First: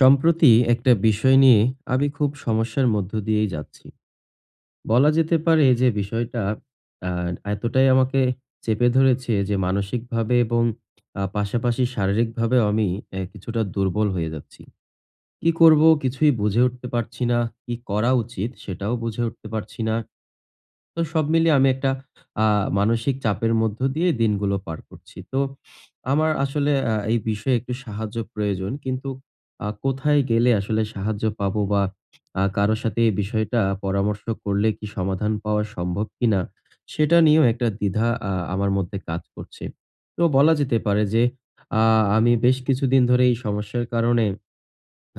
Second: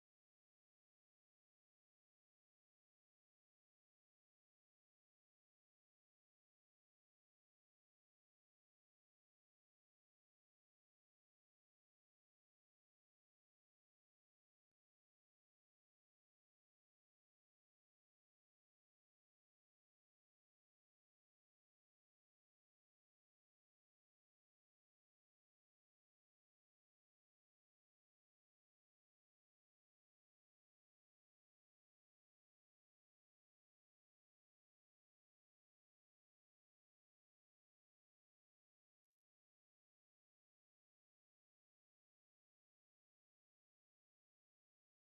সম্প্রতি একটা বিষয় নিয়ে আমি খুব সমস্যার মধ্য দিয়েই যাচ্ছি। বলা যেতে পারে যে, বিষয়টা অ্যা এতটাই আমাকে চেপে ধরেছে যে, মানসিকভাবে এবং আ পাশাপাশি শারীরিকভাবেও আমি এ কিছুটা দুর্বল হয়ে যাচ্ছি। কি করবো? কিছুই বুঝে উঠতে পারছি না। কি করা উচিত? সেটাও বুঝে উঠতে পারছি না। তো সব মিলিয়ে আমি একটা আ মানসিক চাপের মধ্য দিয়ে দিনগুলো পার করছি। তো আমার আসলে আ এই বিষয়ে একটু সাহায্য প্রয়োজন। কিন্তু আ কোথায় গেলে আসলে সাহায্য পাবো, বা আ কারো সাথে এই বিষয়টা পরামর্শ করলে কি সমাধান পাওয়া সম্ভব কিনা? সেটা নিয়েও একটা দ্বিধা আ আমার মধ্যে কাজ করছে। তো বলা যেতে পারে যে, আ আমি বেশ কিছুদিন ধরে এই সমস্যার কারণে,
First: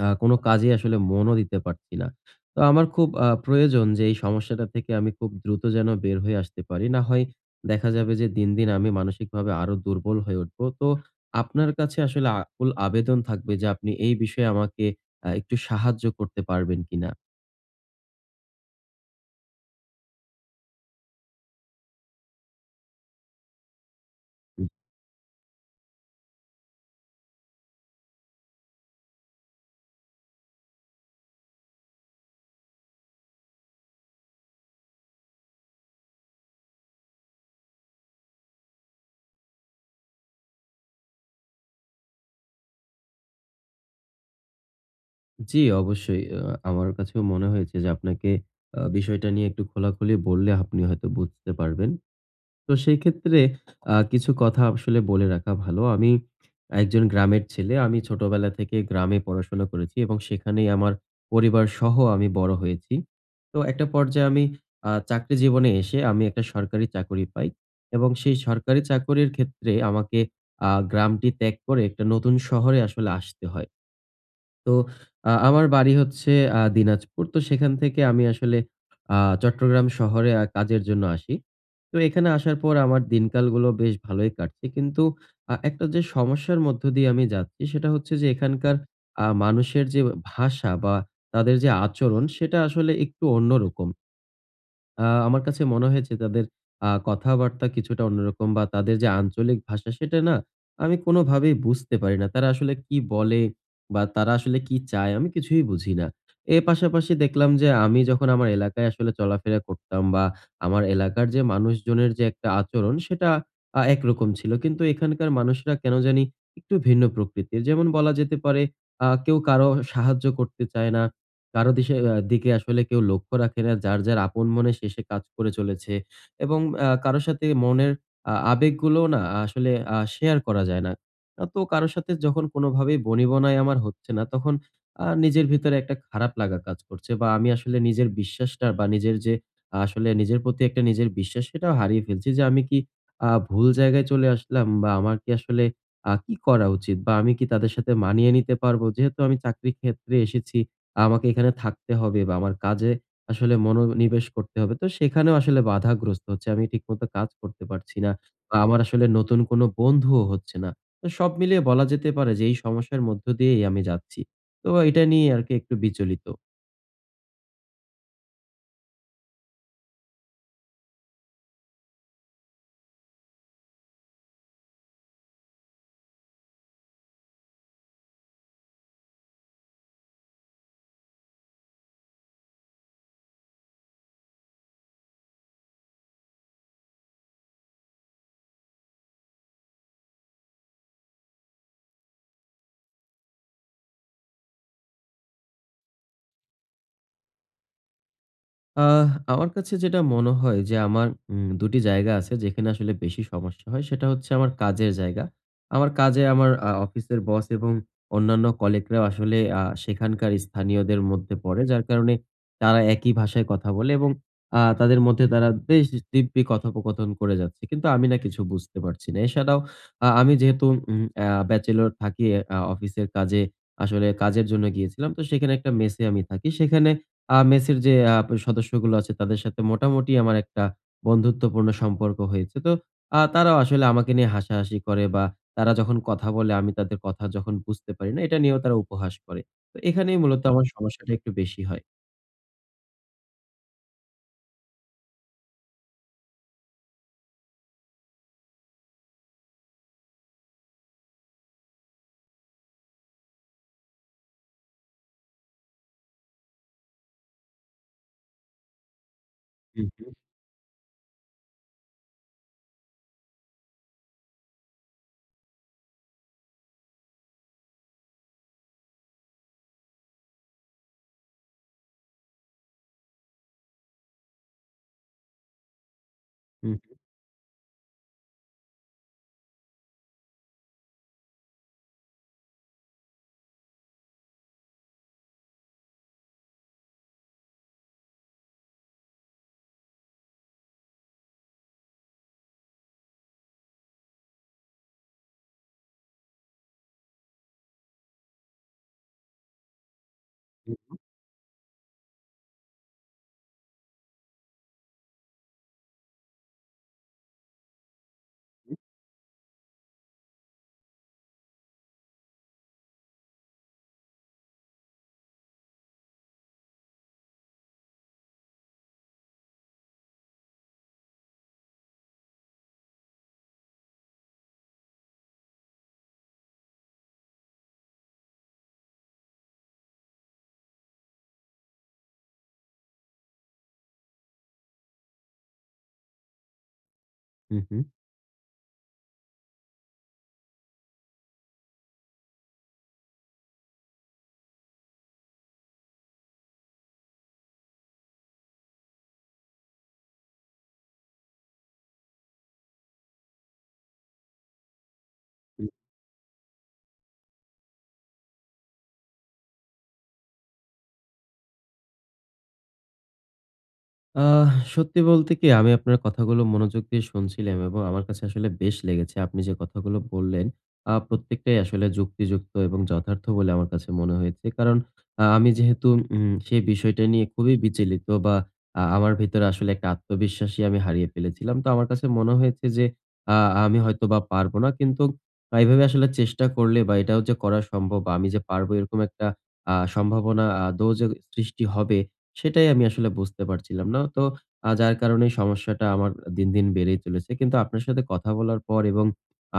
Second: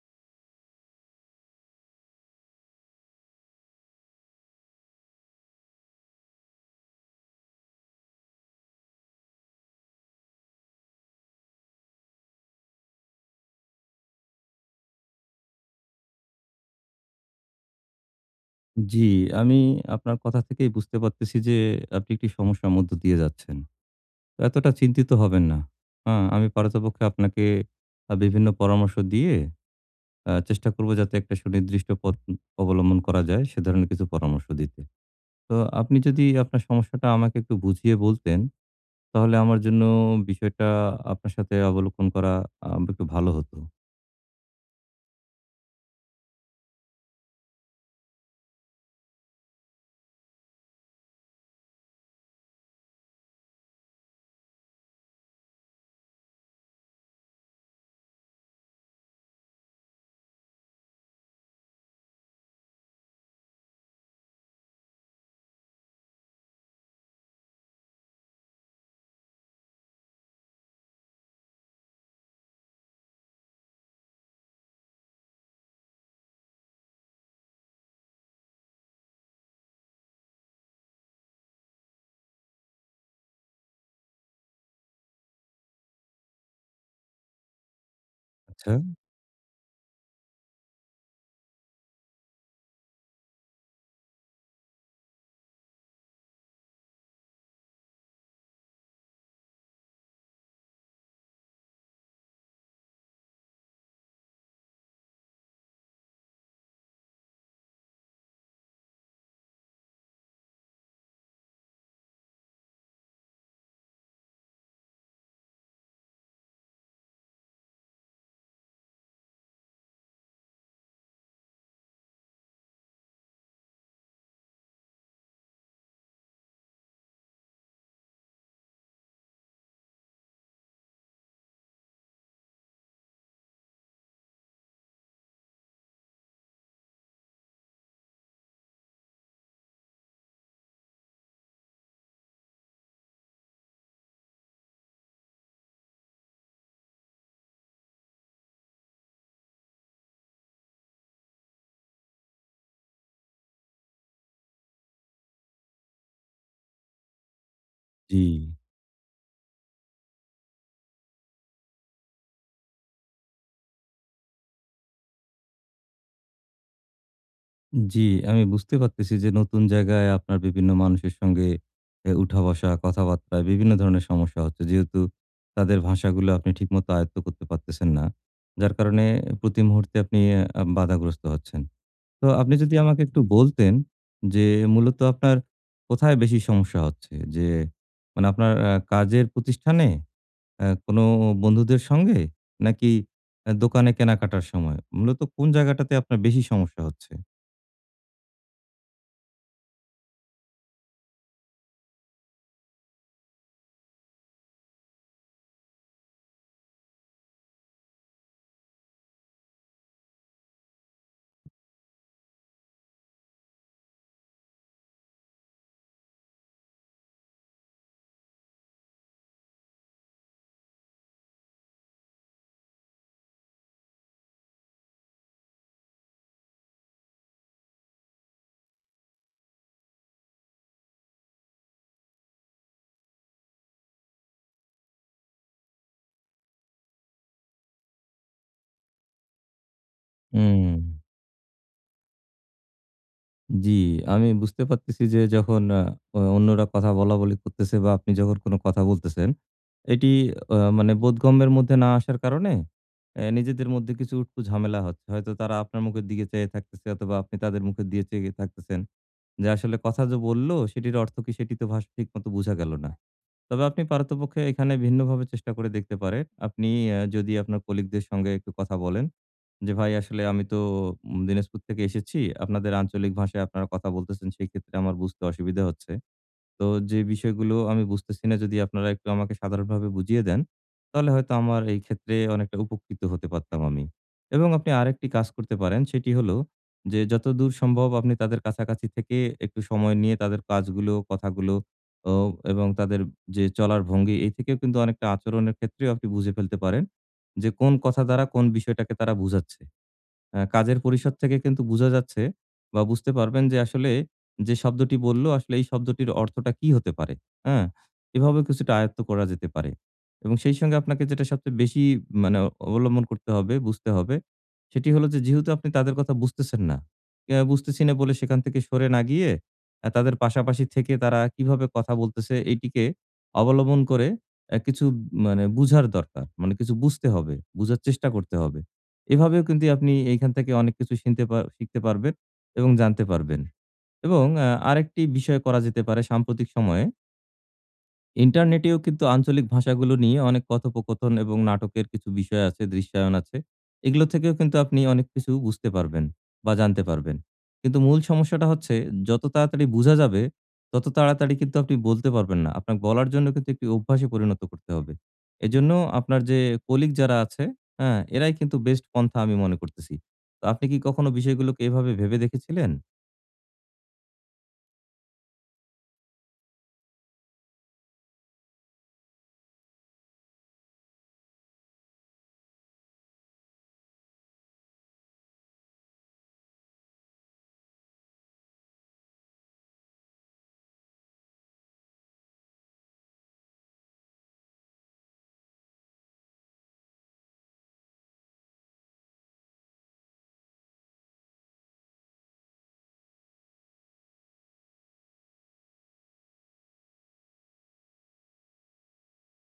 আ কোন কাজেই আসলে মনও দিতে পারছি না। তো আমার খুব আ প্রয়োজন যে, এই সমস্যাটা থেকে আমি খুব দ্রুত যেন বের হয়ে আসতে পারি। না হয় দেখা যাবে যে দিন, দিন আমি মানসিকভাবে আরো দুর্বল হয়ে উঠবো। তো, আপনার কাছে আসলে আকুল আবেদন থাকবে যে, আপনি এই বিষয়ে আমাকে আ একটু সাহায্য করতে পারবেন কিনা? উম জ্বী আমি আপনার কথা থেকেই বুঝতে পারতেছি যে, আপনি একটি সমস্যার মধ্য দিয়ে যাচ্ছেন। হু। এতটা চিন্তিত হবেন না। আ আমি পারতপক্ষে আপনাকে আ বিভিন্ন পরামর্শ দিয়ে আ চেষ্টা করব যাতে একটা সুনির্দিষ্ট পথ উম অবলম্বন করা যায়, সে ধরণের কিছু পরামর্শ দিতে। তো আপনি যদি আপনার সমস্যাটা আমাকে একটু বুঝিয়ে বলতেন, তাহলে আমার জন্য বিষয়টা আপনার সাথে অবলোকন করা আমব একটু ভালো হতো। জী অবশ্যই। আ আমার কাছেও মনে হয়েছে যে আপনাকে আ বিষয়টা নিয়ে একটু খোলাখুলি বললে, আপনি হয়তো বুঝতে পারবেন। তো সেই ক্ষেত্রে আ কিছু কথা আসলে বলে রাখা ভালো। আমি একজন গ্রামের ছেলে। আমি ছোটবেলা থেকে গ্রামে পড়াশোনা করেছি এবং সেখানেই আমার পরিবারসহ আমি বড় হয়েছি। তো একটা পর্যায়ে আমি আ চাকরি জীবনে এসে আমি একটা সরকারি চাকুরি পাই। এবং সেই সরকারি চাকুরির ক্ষেত্রে আমাকে আ গ্রামটি ত্যাগ করে, একটা নতুন শহরে আসলে আসতে হয়। তো আ আমার বাড়ি হচ্ছে আ দিনাজপুর। তো সেখান থেকে আমি আসলে আ চট্টগ্রাম শহরে আ কাজের জন্য আসি। তো এখানে আসার পর আমার দিনকালগুলো বেশ ভালই কাটছে। কিন্তু আ একটা যে সমস্যার মধ্য দিয়ে আমি যাচ্ছি সেটা হচ্ছে যে আচ্ছা। এখানকার আ মানুষের যে আ ভাষা বা তাদের যে আচরণ সেটা আসলে একটু অন্য রকম। আ আমার কাছে মনে হয়েছে তাদের আ কথাবার্তা কিছুটা অন্যরকম বা তাদের যে আঞ্চলিক ভাষা, সেটা না আমি কোনভাবেই বুঝতে পারি না। তারা আসলে কি বলে বা তারা আসলে কি চায়? আমি কিছুই বুঝি না। এ পাশাপাশি দেখলাম যে আমি যখন আমার এলাকায় আসলে চলাফেরা করতাম বা আমার এলাকার যে মানুষজনের যে একটা আচরণ, সেটা আ একরকম ছিল। কিন্তু এখানকার মানুষেরা কেন জানি একটু ভিন্ন প্রকৃতির। যেমন বলা যেতে পারে আ কেউ কারো সাহায্য করতে চায় না। কারো দিশে আ দিকে আসলে কেউ লক্ষ্য রাখে না। যার, যার আপন মনে সে, সে কাজ করে চলেছে। এবং আ কারো সাথে মনের আ আবেগগুলোও না আসলে আ শেয়ার করা যায় না। আ তো কারো সাথে যখন কোনভাবেই বনিবনায় আমার হচ্ছে না, তখন আ নিজের ভিতরে একটা খারাপ লাগা কাজ করছে বা আমি আসলে নিজের বিশ্বাসটা বা নিজের যে আসলে নিজের প্রতি একটা নিজের বিশ্বাস সেটাও হারিয়ে ফেলছি যে, "আমি কি আ ভুল জায়গায় চলে আসলাম বা আমার কি আসলে আ কি করা উচিত বা আমি কি তাদের সাথে মানিয়ে নিতে পারবো?" যেহেতু আমি চাকরি ক্ষেত্রে এসেছি, আমাকে এখানে থাকতে হবে বা আমার কাজে আসলে মনোনিবেশ করতে হবে। তো সেখানেও আসলে বাধাগ্রস্ত হচ্ছে। আমি ঠিক মতো কাজ করতে পারছি না। জি। বা আমার আসলে নতুন কোন বন্ধুও হচ্ছে না। তো সব মিলিয়ে বলা যেতে পারে যে এই সমস্যার মধ্য দিয়েই আমি যাচ্ছি। তো এইটা নিয়ে আরকি একটু বিচলিত। উম জি আমি বুঝতে পারতেছি যে, নতুন জায়গায় আপনার বিভিন্ন মানুষের সঙ্গে এ উঠা-বসা, কথাবার্তা বিভিন্ন ধরনের সমস্যা হচ্ছে। যেহেতু তাদের ভাষাগুলো আপনি ঠিকমত আয়ত্ত করতে পারতেছেন না। যার কারণে প্রতি মুহূর্তে আপনি অ্যা আম বাধাগ্রস্ত হচ্ছেন। তো আপনি যদি আমাকে একটু বলতেন যে, মূলত আপনার কোথায় বেশি সমস্যা হচ্ছে? যে, মানে আপনার আ কাজের প্রতিষ্ঠানে? আ কোনও বন্ধুদের সঙ্গে? নাকি এ দোকানে কেনাকাটার সময়? মূলত কোন জায়গাটাতে আপনার বেশি সমস্যা হচ্ছে? আ আমার কাছে যেটা মনে হয় যে, আমার উম ২ টি জায়গা আছে, যেখানে আসলে বেশি সমস্যা হয়, সেটা হচ্ছে আমার কাজের জায়গা। আমার কাজে, আমার আ অফিসের বস এবং অন্যান্য colleague রাও আসলে আ সেখানকার স্থানীয়দের মধ্যে পড়ে। যার কারণে তারা একই ভাষায় কথা বলে এবং আ তাদের মধ্যে তারা বেশ দিব্যি কথোপকথন করে যাচ্ছে! কিন্তু আমি না কিছু বুঝতে পারছি না। এছাড়াও আ আমি যেহেতু উম আ bachelor থাকি এ আ অফিসের কাজে, আসলে কাজের জন্য গিয়েছিলাম। তো সেইখানে একটা মেসে আমি থাকি। সেখানে আ মেসের যে আপ সদস্যগুলো আছে তাদের সাথে মোটামুটি আমার একটা বন্ধুত্বপূর্ণ সম্পর্ক হয়েছে। তো আ তারাও আসলে আমাকে নিয়ে হাসাহাসি করে বা তারা যখন কথা বলে আমি তাদের কথা যখন বুঝতে পারি না, এটা নিয়েও তারা উপহাস করে। তো এখানেই মূলত আমার উম। সমস্যাটা একটু বেশি হয়। জি, আমি বুঝতে পারতেছি যে যখন অ্যা অন্যরা কথা বলা-বলি করতেছে বা আপনি যখন কোন কথা বলতেছেন। এটি অ্যা মানে বোধগম্যের মধ্যে না আসার কারনে অ্যা নিজেদের মধ্যে কিছু উটকো ঝামেলা হচ্ছে। হয়তো তারা আপনার মুখের দিকে চেয়ে থাকতেছে অথবা আপনি তাদের মুখের দিকে চেয়ে থাকতেছেন। যে আসলে উ, কথা হু। যে বলল সেটির অর্থ কি সেটি তো ভাষা ঠিক মত বুঝা গেল না। তবে আপনি পারতপক্ষে এখানে ভিন্নভাবে চেষ্টা করে দেখতে পারেন। আপনি অ্যা যদি আপনার কলিগদের সঙ্গে একটু কথা বলেন যে "ভাই আসলে আমি তো দিনাজপুর থেকে এসেছি। আপনাদের আঞ্চলিক ভাষায় আপনারা কথা বলতেছেন, সেই ক্ষেত্রে আমার বুঝতে অসুবিধা হচ্ছে। তো হুম। যে বিষয়গুলো আমি বুঝতেছি না যদি আপনারা একটু আমাকে সাধারণভাবে বুঝিয়ে দেন, তাহলে হয়তো আমার এই ক্ষেত্রে অনেকটা উপকৃত হতে পারতাম আমি।" এবং আপনি আরেকটি কাজ করতে পারেন সেটি হলো যে, যতদূর সম্ভব আপনি তাদের কাছাকাছি থেকে একটু সময় নিয়ে তাদের কাজগুলো, কথাগুলো অ এবং তাদের যে চলার ভঙ্গি এই থেকেও কিন্তু অনেকটা আচরণের ক্ষেত্রেও আপনি বুঝে ফেলতে পারেন। যে কোন কথা দ্বারা কোন বিষয়টাকে তারা বুঝাচ্ছে। অ্যা কাজের আচ্ছা। পরিষদ থেকে কিন্তু বুঝা যাচ্ছে বা বুঝতে পারবেন যে আসলে যে শব্দটি বলল, আসলে এই শব্দটির অর্থটা কি হতে পারে। হ্যাঁ? এভাবে কিছুটা হুম। আয়ত্ত করা যেতে পারে এবং সেই সঙ্গে আপনাকে যেটা সবচেয়ে বেশি মানে অবলম্বন করতে হবে, বুঝতে হবে সেটি হলো যে যেহেতু আপনি তাদের কথা বুঝতেছেন না। আ বুঝতেছি না বলে সেখান থেকে সরে না গিয়ে, তাদের পাশাপাশি থেকে তারা কিভাবে কথা বলতেছে এটিকে অবলম্বন করে অ্যা কিছু মানে বুঝার দরকার। মানে কিছু বুঝতে হবে, বুঝার চেষ্টা করতে হবে। এভাবেও কিন্তু আপনি এখান থেকে অনেক কিছু শিখতে শিখতে পারবেন এবং জানতে পারবেন। এবং অ্যা আরেকটি বিষয় করা যেতে পারে সাম্প্রতিক সময়ে হু, হু। ইন্টারনেট এও কিন্তু আঞ্চলিক ভাষাগুলো নিয়ে অনেক কথোপকথন এবং নাটকের কিছু বিষয় আছে, দৃশ্যায়ন আছে। এগুলো থেকেও কিন্তু আপনি অনেক কিছু বুঝতে পারবেন, বা জানতে পারবেন। কিন্তু মূল সমস্যাটা হচ্ছে যত তাড়াতাড়ি বুঝা যাবে, তত তাড়াতাড়ি কিন্তু আপনি বলতে পারবেন না। আপনার বলার জন্য কিন্তু একটি অভ্যাসে পরিণত করতে হবে। হুম। এজন্য আপনার যে কলিগ যারা আছে, হ্যাঁ? এরাই কিন্তু বেস্ট পন্থা আমি মনে করতেছি। তো আপনি কি কখনো বিষয়গুলোকে এভাবে ভেবে দেখেছিলেন? আহ! সত্যি বলতে কি, আমি আপনার কথাগুলো মনোযোগ দিয়ে শুনছিলাম এবং আমার কাছে আসলে বেশ লেগেছে। আপনি যে কথাগুলো বললেন, আ প্রত্যেকটাই আসলে যুক্তিযুক্ত এবং যথার্থ বলে আমার কাছে মনে হয়েছে। কারণ, আ আমি যেহেতু উম সেই বিষয়টা নিয়ে খুবই বিচলিত বা আ আমার ভেতরে আসলে একটা আত্মবিশ্বাসই আমি হারিয়ে ফেলেছিলাম। তো আমার কাছে মনে হয়েছে যে, আ আমি হয়তোবা পারব না। কিন্তু এভাবে আসলে চেষ্টা করলে বা এটাও যে করা সম্ভব বা আমি যে পারবো, এরকম একটা আ সম্ভাবনা আদৌ যে সৃষ্টি হবে, সেটাই আমি আসলে বুঝতে পারছিলাম না। তো আ যার কারণে সমস্যাটা আমার দিন, দিন বেড়েই চলেছে। কিন্তু আপনার সাথে কথা বলার পর এবং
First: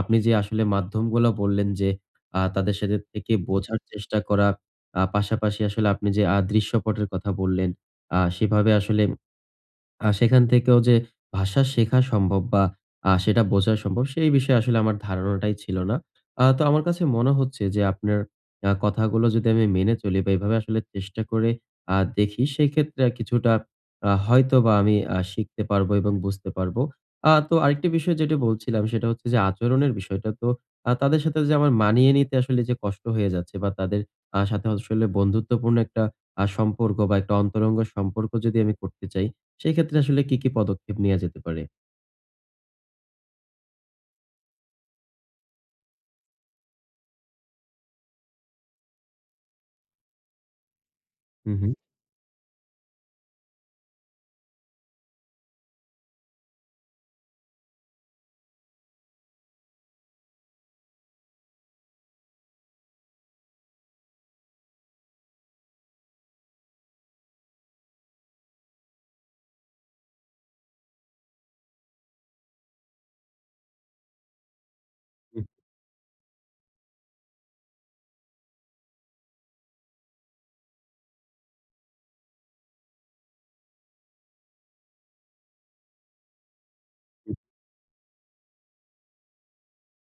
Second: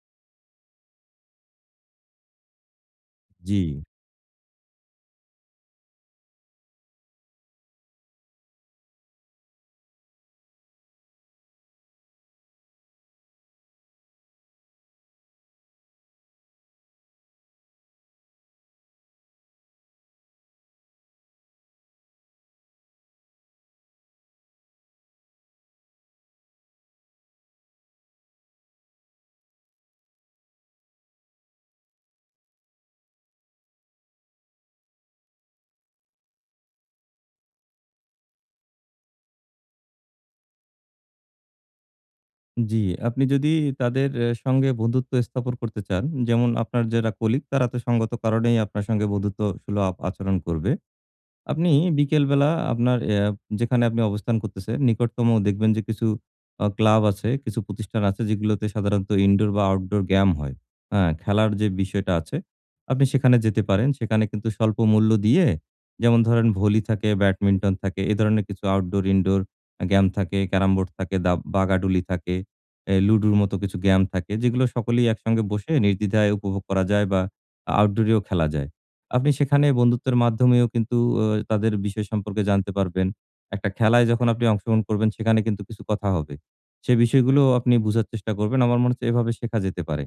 আপনি যে আসলে মাধ্যমগুলো বললেন যে, আ তাদের সাথে থেকে বোঝার জি। চেষ্টা করা, আ পাশাপাশি আসলে আপনি যে আ দৃশ্যপটের কথা বললেন, আ সেভাবে আসলে আ সেখান থেকেও যে ভাষা শেখা সম্ভব, বা আ সেটা বোঝা সম্ভব, সেই বিষয়ে আসলে আমার ধারণাটাই ছিল না। আ তো আমার কাছে মনে হচ্ছে যে, আপনার এ কথাগুলা যদি আমি মেনে চলি বা এভাবে আসলে চেষ্টা করে আ দেখি, সেই ক্ষেত্রে আ কিছুটা আ হয়তোবা আমি আ শিখতে পারবো এবং বুঝতে পারবো। আ তো আরেকটি বিষয় যেটা বলছিলাম, সেটা হচ্ছে যে আচরণের বিষয়টা। তো আ তাদের সাথে যে আমার মানিয়ে নিতে আসলে যে কষ্ট হয়ে যাচ্ছে বা তাদের আ সাথে আসলে বন্ধুত্বপূর্ণ একটা আ সম্পর্ক বা একটা অন্তরঙ্গ সম্পর্ক যদি আমি করতে চাই, সেক্ষেত্রে আসলে কি, কি পদক্ষেপ নেয়া যেতে পারে? জি আপনি যদি তাদের অ্যা সঙ্গে বন্ধুত্ব স্থাপন করতে চান, যেমন আপনার যারা কলিগ তারা তো সঙ্গত কারণেই আপনার সঙ্গে বন্ধুত্ব সুলভ আচরণ করবে। হুম, হু। আপনি বিকেলবেলা আপনার অ্যা যেখানে আপনি অবস্থান করতেছেন নিকটতম দেখবেন যে কিছু অ ক্লাব আছে, কিছু প্রতিষ্ঠান আছে যেগুলোতে সাধারণত ইনডোর বা আউটডোর গেম হয়। আ খেলার যে বিষয়টা আছে, আপনি সেখানে যেতে পারেন। সেখানে কিন্তু স্বল্প মূল্য দিয়ে, যেমন ধরেন ভলি থাকে, ব্যাডমিন্টন থাকে এ ধরণের কিছু আউটডোর-ইনডোর আ গেম থাকে, ক্যারাম বোর্ড থাকে, দা বাগাডুলি থাকে, অ্যা লুডুর মতো কিছু গেম থাকে যেগুলো সকলেই একসঙ্গে হুম। বসে নির্দ্বিধায় উপভোগ করা যায় বা আউটডোর এও খেলা যায়। আপনি সেখানে বন্ধুত্বের মাধ্যমেও কিন্তু ওয় তাদের বিষয় সম্পর্কে জানতে পারবেন। একটা খেলায় যখন আপনি অংশগ্রহণ করবেন সেখানে কিন্তু কিছু কথা হবে। সে হু। বিষয়গুলোও আপনি বোঝার চেষ্টা করবেন। আমার মনে হচ্ছে এভাবে শেখা যেতে পারে।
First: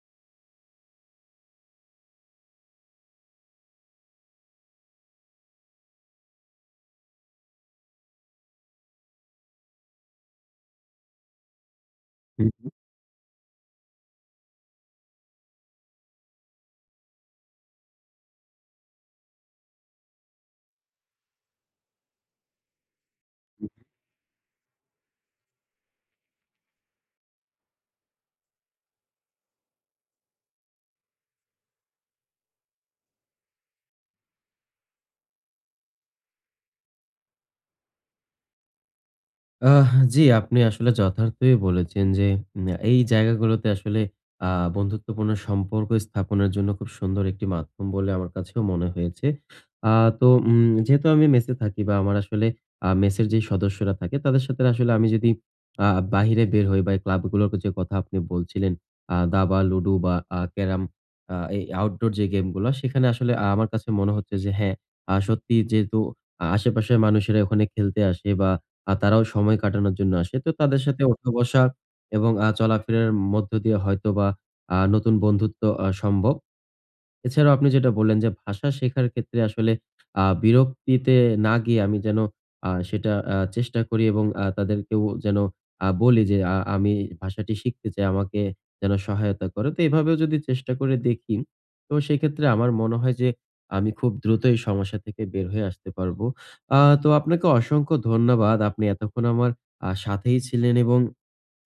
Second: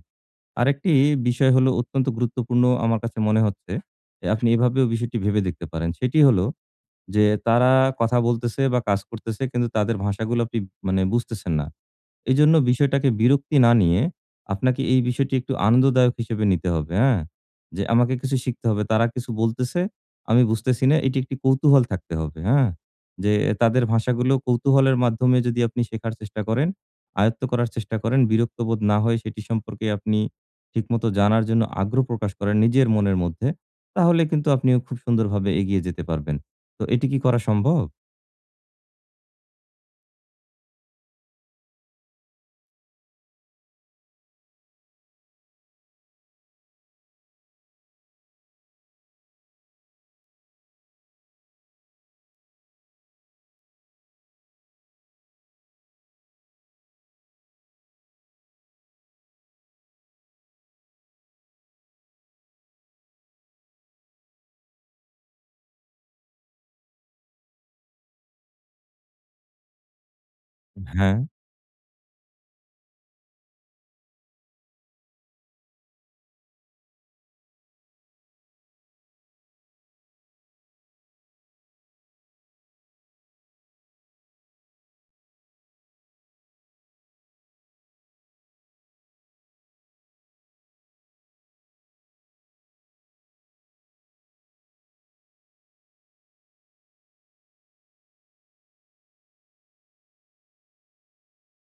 আরেকটি বিষয় হলো অত্যন্ত গুরুত্বপূর্ণ আমার কাছে মনে হচ্ছে, যে আপনি এভাবেও বিষয়টি ভেবে দেখতে পারেন সেটি হলো, যে তারা কথা বলতেছে বা কাজ করতেছে কিন্তু তাদের ভাষাগুলো আপনি মানে বুঝতেছেন না। হু, এজন্য হু। বিষয়টাকে বিরক্তি না নিয়ে, আপনাকে এই বিষয়টি একটু আনন্দদায়ক হিসেবে নিতে হবে, হ্যাঁ? যে, "আমাকে কিছু শিখতে হবে। তারা কিছু বলতেছে, আমি বুঝতেছি না।" এটি একটি কৌতূহল থাকতে হবে, হ্যাঁ? যে হু, হু। তাদের ভাষাগুলো কৌতূহলের মাধ্যমে যদি আপনি শেখার চেষ্টা করেন, আয়ত্ত করার চেষ্টা করেন, বিরক্ত বোধ না হয়ে সেটি সম্পর্কে আপনি ঠিকমত জানার জন্য আগ্রহ প্রকাশ করেন, নিজের মনের মধ্যে। তাহলে কিন্তু আপনিও খুব সুন্দরভাবে এগিয়ে যেতে পারবেন। তো এটি কি করা সম্ভব? আহ! জি, আপনি আসলে যথার্থই বলেছেন যে ম্যা এই জায়গাগুলোতে আসলে আ বন্ধুত্বপূর্ণ সম্পর্ক স্থাপনের জন্য খুব সুন্দর ১টি মাধ্যম বলে আমার কাছেও মনে হয়েছে। আ তো উম যেহেতু আমি মেসে থাকি বা আমার আসলে আ মেসের যেই সদস্যরা থাকে তাদের সাথের আসলে আমি যদি আ বাহিরে বের হই বা এ ক্লাব গুলোরকে যে কথা আপনি বলছিলেন আ দাবা, লুডু বা আ ক্যারাম আ এই outdoor যে game গুলা সেখানে আসলে আমার কাছে মনে হচ্ছে যে, হ্যাঁ, আ সত্যি যেহেতু আশেপাশের মানুষেরা ওখানে খেলতে আসে বা আ তারাও সময় কাটানোর জন্য আসে। তো তাদের সাথে হ্যাঁ? উঠা-বসা এবং আ চলাফেরার মধ্য দিয়ে হয়তোবা আ নতুন বন্ধুত্ব আ সম্ভব। এছাড়া আপনি যেটা বললেন যে, ভাষা শেখার ক্ষেত্রে আসলে আ বিরক্তিতে না গিয়ে আমি যেন আ সেটা আ চেষ্টা করি এবং আ তাদেরকেও যেন আ বলি যে আ আমি ভাষাটি শিখতে চাই আমাকে যেন সহায়তা করে। তো এভাবেও যদি চেষ্টা করে দেখি। তো সেক্ষেত্রে আমার মনে হয় যে আমি খুব দ্রুত এই সমস্যা থেকে বের হয়ে আসতে পারবো। আ তো আপনাকে অসংখ্য ধন্যবাদ, আপনি এতক্ষণ আমার আ সাথেই ছিলেন এবং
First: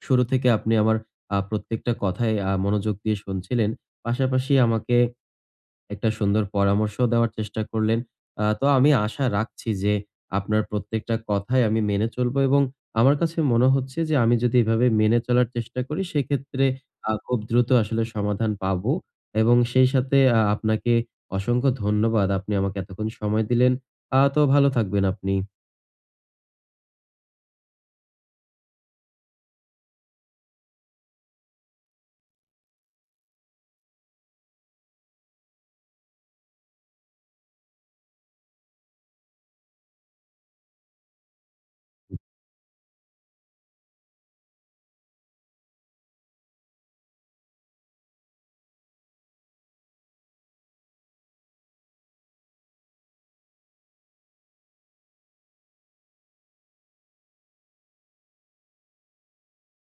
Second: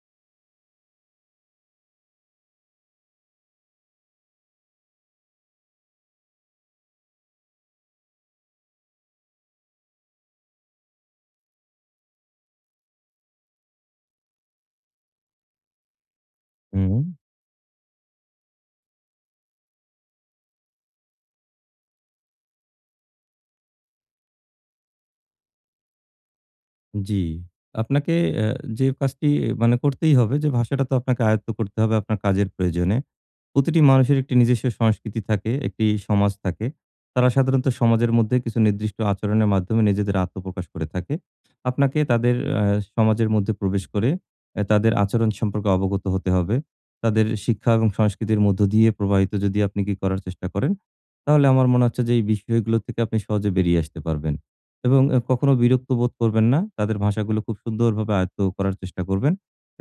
শুরু থেকে আপনি আমার আ প্রত্যেকটা কথায় আ মনোযোগ দিয়ে শুনছিলেন। পাশাপাশি আমাকে ১টা সুন্দর পরামর্শ দেওয়ার চেষ্টা করলেন। আ তো আমি আশা রাখছি যে, আপনার প্রত্যেকটা কথায় আমি মেনে চলবো এবং আমার কাছে মনে হচ্ছে যে, আমি যদি এভাবে মেনে চলার চেষ্টা করি। সেক্ষেত্রে হুম? আ খুব দ্রুত আসলে সমাধান পাবো এবং সেই সাথে আ আপনাকে অসংখ্য ধন্যবাদ। আপনি আমাকে এতক্ষণ সময় দিলেন। আ তো ভালো থাকবেন আপনি। জি। আপনাকে অ্যা যে কাজটি মানে করতেই হবে যে, ভাষাটা তো আপনাকে আয়ত্ত করতে হবে আপনার কাজের প্রয়োজনে। প্রতিটি মানুষের ১ টি নিজস্ব সংস্কৃতি থাকে, ১ টি সমাজ থাকে। তারা সাধারণত সমাজের মধ্যে কিছু নির্দিষ্ট আচরণের মাধ্যমে নিজেদের আত্মপ্রকাশ করে থাকে। আপনাকে তাদের আ সমাজের মধ্যে প্রবেশ করে আ তাদের আচরণ সম্পর্কে অবগত হতে হবে। তাদের শিক্ষা এবং সংস্কৃতির মধ্য দিয়ে প্রবাহিত যদি আপনি কি করার চেষ্টা করেন, তাহলে আমার মনে হচ্ছে যে, এই বিষয়গুলো থেকে আপনি সহজে বেরিয়ে আসতে পারবেন। এবং এ কখনো বিরক্ত বোধ করবেন না। তাদের ভাষাগুলো খুব সুন্দরভাবে আয়ত্ত করার চেষ্টা করবেন।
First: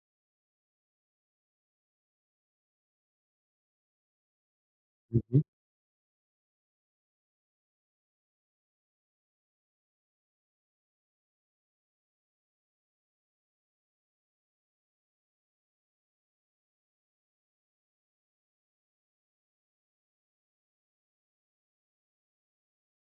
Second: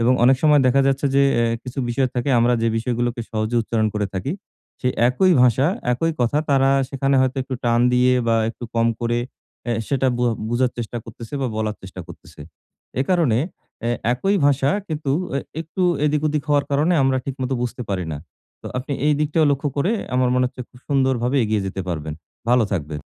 এবং অনেক সময় দেখা যাচ্ছে যে এ কিছু বিষয় থাকে আমরা যে বিষয়গুলোকে সহজে উচ্চারণ করে থাকি সেই হুম, একই হুম। ভাষা, একই কথা তারা সেখানে হয়তো একটু টান দিয়ে বা একটু কম করে অ্যা সেটা বুআ বুঝার চেষ্টা করতেছে বা বলার চেষ্টা করতেছে। এ কারণে অ্যা একই ভাষা কিন্তু এ একটু এদিক-ওদিক হওয়ার কারণে আমরা ঠিকমত বুঝতে পারি না, তো আপনি এই দিকটায় লক্ষ্য করে আমার মনে হচ্ছে খুব সুন্দরভাবে এগিয়ে যেতে পারবেন। ভালো থাকবেন।